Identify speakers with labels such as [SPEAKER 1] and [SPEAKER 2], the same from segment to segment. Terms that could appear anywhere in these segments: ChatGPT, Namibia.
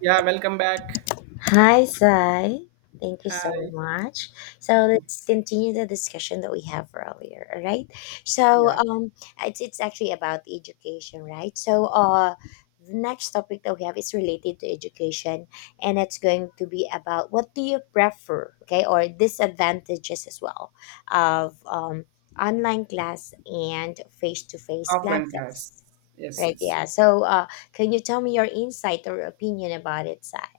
[SPEAKER 1] Yeah, welcome back.
[SPEAKER 2] Hi, Zai. Thank you so
[SPEAKER 1] Hi.
[SPEAKER 2] much. So let's continue the discussion that we have earlier. All right. So
[SPEAKER 1] Yeah,
[SPEAKER 2] um, it's actually about education, right? The next topic that we have is related to education, and it's going to be about what do you prefer, okay, or disadvantages as well of online class and face to face
[SPEAKER 1] offline class.
[SPEAKER 2] classes.
[SPEAKER 1] Yes,
[SPEAKER 2] Right.
[SPEAKER 1] yes.
[SPEAKER 2] Yeah. Can you tell me your insight or opinion about it, Zai?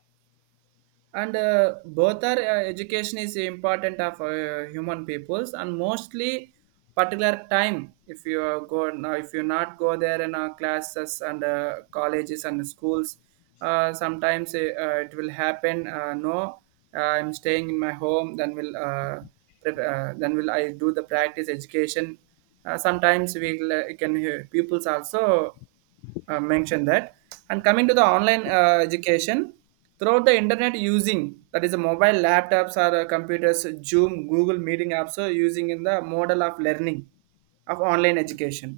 [SPEAKER 1] And both are education is important of human peoples and mostly particular time if you are go now if you not go there in our classes and colleges and schools sometimes it will happen no I'm staying in my home then will then will I do the practice education sometimes we will, can hear pupils also mentioned that. And coming to the online education throughout the internet using, that is a mobile laptops or computers, Zoom, Google meeting apps are using in the model of learning of online education.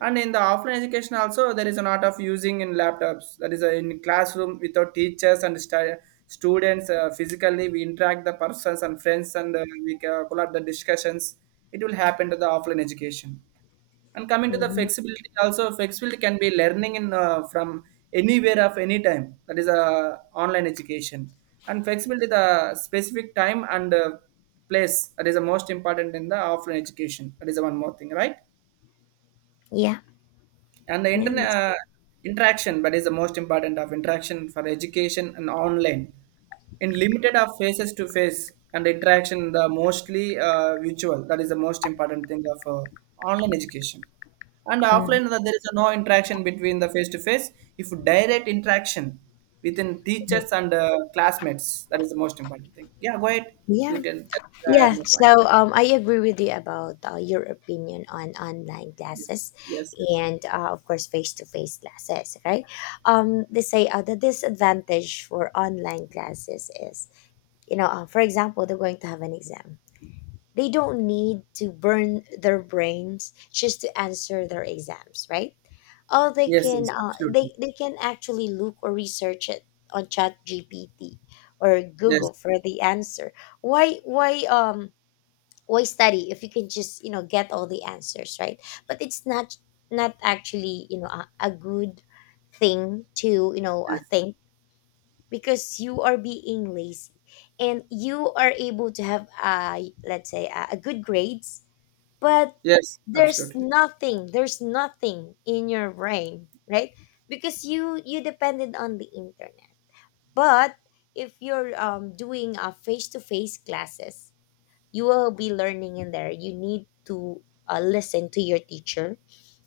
[SPEAKER 1] And in the offline education also, there is an art of using in laptops, that is in classroom without teachers and students, physically we interact the persons and friends, and we pull up the discussions. It will happen to the offline education. And coming to the flexibility, also flexibility can be learning in from anywhere of any time. That is online education. And flexibility, the specific time and place. That is the most important in the offline education. That is the one more thing, right?
[SPEAKER 2] Yeah,
[SPEAKER 1] And the
[SPEAKER 2] yeah,
[SPEAKER 1] internet
[SPEAKER 2] that's
[SPEAKER 1] interaction, but is the most important of interaction for education and online. In limited of faces to face and interaction, the mostly virtual. That is the most important thing of online education. And
[SPEAKER 2] mm,
[SPEAKER 1] offline, there is no interaction between the face to face. If direct interaction within
[SPEAKER 2] mhm,
[SPEAKER 1] teachers and classmates, that is the most important thing. Yeah, go ahead.
[SPEAKER 2] yeah,
[SPEAKER 1] You tell. Tell
[SPEAKER 2] yeah.
[SPEAKER 1] my point.
[SPEAKER 2] I agree with you about your opinion on online
[SPEAKER 1] Yes,
[SPEAKER 2] classes,
[SPEAKER 1] yes, yes,
[SPEAKER 2] and of course face to face classes, right? They say the disadvantage for online classes is, for example, they're going to have an exam. They don't need to burn their brains just to answer their exams, right? Oh,
[SPEAKER 1] yes, yes, absolutely.
[SPEAKER 2] they can actually look or research it on Chat GPT or
[SPEAKER 1] Yes,
[SPEAKER 2] Google for the answer. Why why um why study if you can just, you know, get all the answers, right? But it's not actually, you know, a good thing to,
[SPEAKER 1] yes,
[SPEAKER 2] think, because you are being lazy and you are able to have uh, let's say a good grades, but
[SPEAKER 1] yes,
[SPEAKER 2] there's
[SPEAKER 1] absolutely.
[SPEAKER 2] nothing there's nothing in your brain, right? Because you depended on the internet. But if you're doing a face-to-face classes, you will be learning in there. You need to listen to your teacher.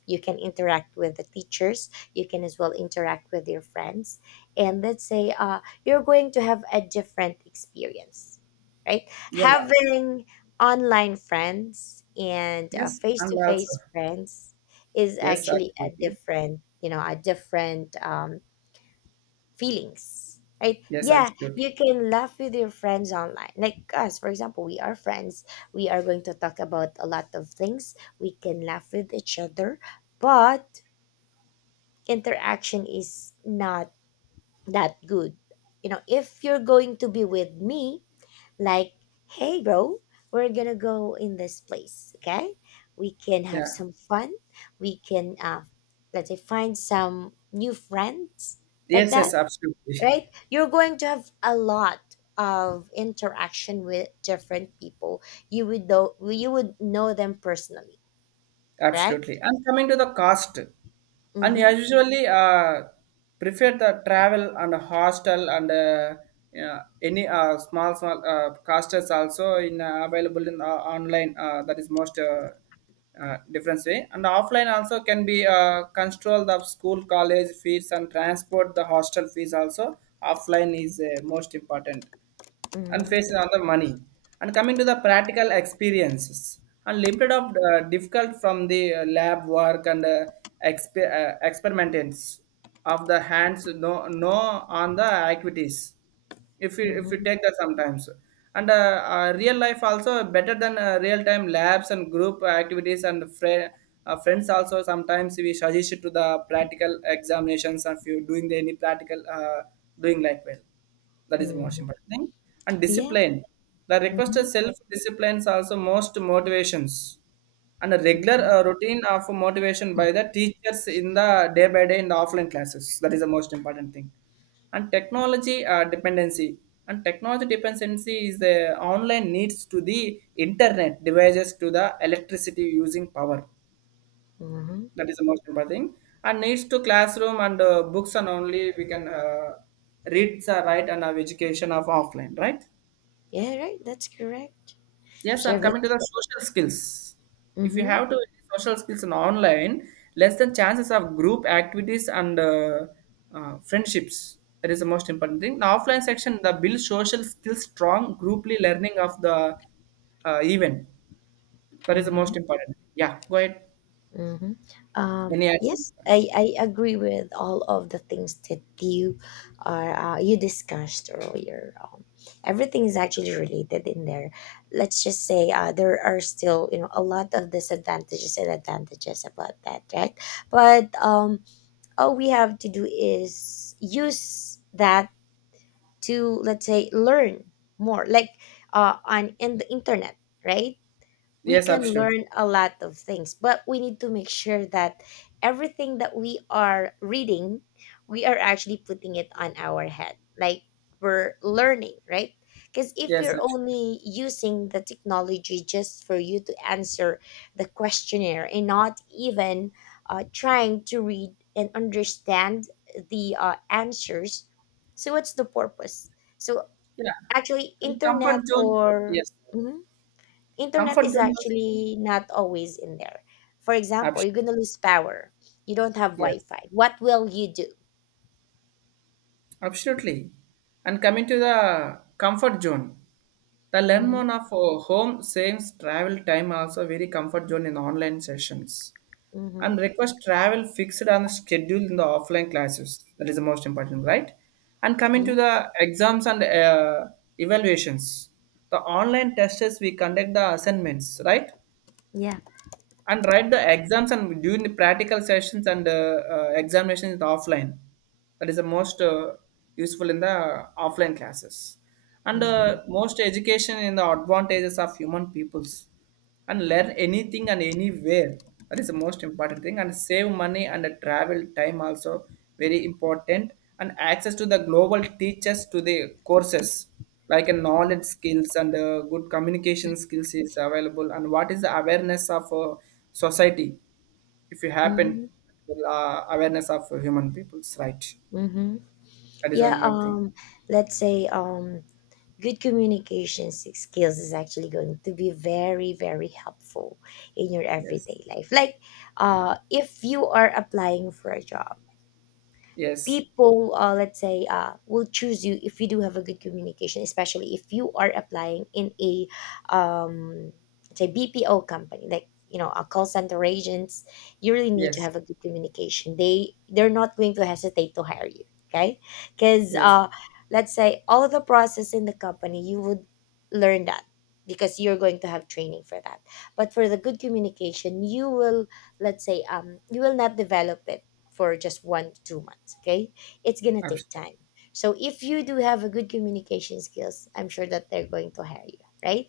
[SPEAKER 2] You can interact with the teachers. You can as well interact with your friends. And let's say you're going to have a different experience, right?
[SPEAKER 1] Yeah.
[SPEAKER 2] Having online friends and
[SPEAKER 1] Yes,
[SPEAKER 2] face
[SPEAKER 1] I'm
[SPEAKER 2] to
[SPEAKER 1] louder.
[SPEAKER 2] face friends is
[SPEAKER 1] Yes,
[SPEAKER 2] actually a
[SPEAKER 1] absolutely.
[SPEAKER 2] different, you know, a different feelings, right?
[SPEAKER 1] Yes,
[SPEAKER 2] Yeah,
[SPEAKER 1] absolutely.
[SPEAKER 2] you can laugh with your friends online. Like us, for example, we are friends, we are going to talk about a lot of things, we can laugh with each other. But interaction is not that good. You know, if you're going to be with me, like, hey bro, we're gonna go in this place, okay, we can have
[SPEAKER 1] Yeah.
[SPEAKER 2] some fun, we can let's say find some new friends, like
[SPEAKER 1] Yes,
[SPEAKER 2] that,
[SPEAKER 1] yes, absolutely.
[SPEAKER 2] right? You're going to have a lot of interaction with different people. You would know them personally,
[SPEAKER 1] Absolutely.
[SPEAKER 2] correct?
[SPEAKER 1] And coming to the cost, and
[SPEAKER 2] Mm-hmm.
[SPEAKER 1] I usually prefer the travel and hostel and yeah, any small small casters also in available in online. That is most difference way. And offline also can be control the school college fees and transport the hostel fees also. Offline is most important and facing on
[SPEAKER 2] Mm-hmm.
[SPEAKER 1] the money, and coming to the practical experiences and limited of difficult from the lab work and experiments of the hands, no no, on the activities if you
[SPEAKER 2] Mm-hmm.
[SPEAKER 1] take that sometimes, and real life also better than real time labs and group activities and friends also sometimes we suggest to the practical examinations if you doing the any practical doing like well, that is the most
[SPEAKER 2] Mm-hmm.
[SPEAKER 1] important thing. And
[SPEAKER 2] Yeah.
[SPEAKER 1] discipline. The requested
[SPEAKER 2] Mm-hmm.
[SPEAKER 1] self-disciplines also most motivations and a regular
[SPEAKER 2] Mm-hmm.
[SPEAKER 1] routine of motivation by the teachers in the day by day in the offline classes. That is the most important thing. And technology dependency, and technology dependency is the online needs to the internet devices to the electricity using power.
[SPEAKER 2] Mm-hmm.
[SPEAKER 1] That is the most important thing. And needs to classroom and books, and only we can read the right and have education of offline, right?
[SPEAKER 2] Yeah, right. That's correct.
[SPEAKER 1] Yes, and
[SPEAKER 2] Share it.
[SPEAKER 1] coming to the social skills. If you
[SPEAKER 2] Mm-hmm.
[SPEAKER 1] have to social skills in online, less than chances of group activities and friendships. That is the most important thing. The offline section, the build social skills strong grouply learning of the event. That is the
[SPEAKER 2] Mm-hmm.
[SPEAKER 1] most important. Yeah, go ahead.
[SPEAKER 2] Hmm.
[SPEAKER 1] Any action
[SPEAKER 2] Yes, I,
[SPEAKER 1] points?
[SPEAKER 2] I agree with all of the things that you discussed earlier. Everything is actually related in there. Let's just say there are still, you know, a lot of disadvantages and advantages about that, right? But all we have to do is use that to let's say learn more, like, on in the internet, right? We
[SPEAKER 1] Yes,
[SPEAKER 2] can
[SPEAKER 1] absolutely.
[SPEAKER 2] learn a lot of things, but we need to make sure that everything that we are reading, we are actually putting it on our head, like, we're learning, right? Because if
[SPEAKER 1] Yes,
[SPEAKER 2] you're
[SPEAKER 1] absolutely.
[SPEAKER 2] only using the technology just for you to answer the questionnaire and not even trying to read and understand the answers, so what's the purpose? So
[SPEAKER 1] Yeah.
[SPEAKER 2] actually
[SPEAKER 1] And
[SPEAKER 2] internet
[SPEAKER 1] comfort zone,
[SPEAKER 2] or
[SPEAKER 1] yes.
[SPEAKER 2] Mhm. Internet
[SPEAKER 1] Comfort
[SPEAKER 2] is
[SPEAKER 1] zone was,
[SPEAKER 2] actually not always in there. For example,
[SPEAKER 1] abs-
[SPEAKER 2] you're gonna lose power. You don't have
[SPEAKER 1] yes,
[SPEAKER 2] Wi-Fi. What will you do?
[SPEAKER 1] absolutely. And coming to the comfort zone, the learn
[SPEAKER 2] Mm-hmm.
[SPEAKER 1] more of home saves travel time also, very comfort zone in online sessions,
[SPEAKER 2] Mm-hmm.
[SPEAKER 1] and request travel fixed on schedule in the offline classes. That is the most important, right? And coming to
[SPEAKER 2] Yeah.
[SPEAKER 1] the exams and evaluations, the online tests we conduct the assignments, right?
[SPEAKER 2] Yeah.
[SPEAKER 1] And write the exams and during the practical sessions and examinations in the offline, that is the most useful in the offline classes and
[SPEAKER 2] Mm-hmm.
[SPEAKER 1] most education in the advantages of human peoples, and learn anything and anywhere. That is the most important thing, and save money and travel time also very important, and access to the global teachers to the courses like a knowledge skills and good communication skills is available, and what is the awareness of society if you happen
[SPEAKER 2] Mm-hmm.
[SPEAKER 1] awareness of human people's right.
[SPEAKER 2] Mm-hmm.
[SPEAKER 1] That is
[SPEAKER 2] Yeah.
[SPEAKER 1] one more thing.
[SPEAKER 2] Let's say. Good communication skills is actually going to be very, very helpful in your
[SPEAKER 1] Yes,
[SPEAKER 2] everyday life. Like,
[SPEAKER 1] yeah.
[SPEAKER 2] if you are applying for a job,
[SPEAKER 1] Yes,
[SPEAKER 2] people let's say will choose you if you do have a good communication, especially if you are applying in a um say bpo company, like, you know, a call center agents. You really need to
[SPEAKER 1] yes,
[SPEAKER 2] have a good communication. They're not going to hesitate to hire you, okay? Because
[SPEAKER 1] yes,
[SPEAKER 2] let's say all the process in the company, you would learn that, because you're going to have training for that. But for the good communication you will, let's say you will not develop it for just 1 to 2 months, okay? It's gonna take
[SPEAKER 1] absolutely.
[SPEAKER 2] time. So if you do have a good communication skills, I'm sure that they're going to hire you, right?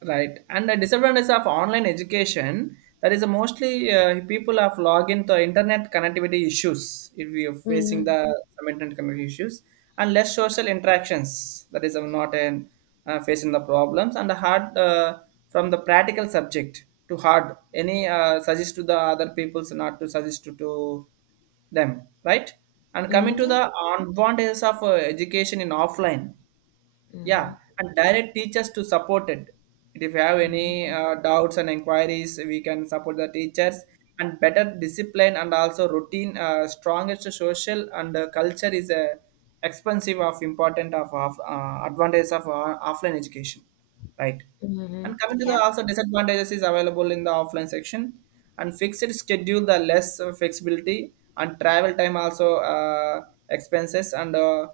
[SPEAKER 1] Right, and the disadvantage of online education, that is mostly people have login to internet connectivity issues. If we are facing
[SPEAKER 2] Mm-hmm.
[SPEAKER 1] the some internet connectivity issues and less social interactions, that is not an facing the problems, and the hard from the practical subject to hard any suggest to the other people's not to suggest to them, right? And
[SPEAKER 2] Mm-hmm.
[SPEAKER 1] coming to
[SPEAKER 2] Yeah.
[SPEAKER 1] the advantages of education in offline,
[SPEAKER 2] Mm-hmm.
[SPEAKER 1] yeah, and direct teachers to support it. If you have any
[SPEAKER 2] Mm-hmm.
[SPEAKER 1] doubts and inquiries, we can support the teachers, and better discipline and also routine. Strongest social and culture is expensive of important of advantage of offline education, right?
[SPEAKER 2] Mm-hmm.
[SPEAKER 1] And coming to the
[SPEAKER 2] Yeah.
[SPEAKER 1] also disadvantages is available in the offline section, and fixed schedule, the less flexibility, and travel time also expenses, and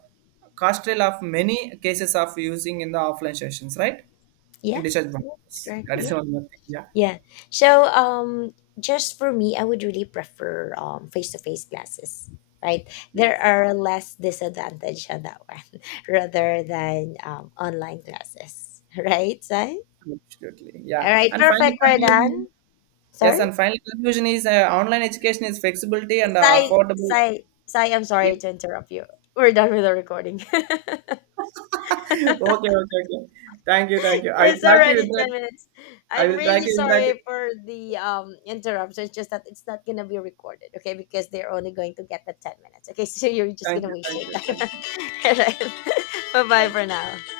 [SPEAKER 1] Castrel of many cases of using in the offline sessions, right? In
[SPEAKER 2] Yeah, that's
[SPEAKER 1] disadvantages.
[SPEAKER 2] correct.
[SPEAKER 1] That is
[SPEAKER 2] Yeah.
[SPEAKER 1] one more thing. Yeah,
[SPEAKER 2] Yeah. So just for me, I would really prefer face-to-face classes, right? There are less disadvantage on that one, rather than online classes. Right, Sai?
[SPEAKER 1] absolutely. Yeah,
[SPEAKER 2] All right,
[SPEAKER 1] and finally,
[SPEAKER 2] perfect, we're done.
[SPEAKER 1] conclusion. Yes,
[SPEAKER 2] Sorry.
[SPEAKER 1] and finally, conclusion is online education is flexibility and
[SPEAKER 2] Sai,
[SPEAKER 1] affordable.
[SPEAKER 2] Sai, Sai, I'm
[SPEAKER 1] Yeah.
[SPEAKER 2] sorry to interrupt you. We're done with the recording.
[SPEAKER 1] Okay, okay, okay. Thank you, thank you. I will
[SPEAKER 2] It's
[SPEAKER 1] try to
[SPEAKER 2] already 10
[SPEAKER 1] interact.
[SPEAKER 2] minutes.
[SPEAKER 1] I
[SPEAKER 2] I'm
[SPEAKER 1] will try
[SPEAKER 2] really
[SPEAKER 1] you, interact.
[SPEAKER 2] sorry for the interruption. It's just that it's not going to be recorded, okay? Because they're only going to get the 10 minutes, okay? So you're just
[SPEAKER 1] Thank
[SPEAKER 2] going to
[SPEAKER 1] you,
[SPEAKER 2] waste
[SPEAKER 1] thank
[SPEAKER 2] your
[SPEAKER 1] you,
[SPEAKER 2] time.
[SPEAKER 1] thank you.
[SPEAKER 2] All right. Bye bye
[SPEAKER 1] Bye.
[SPEAKER 2] for now.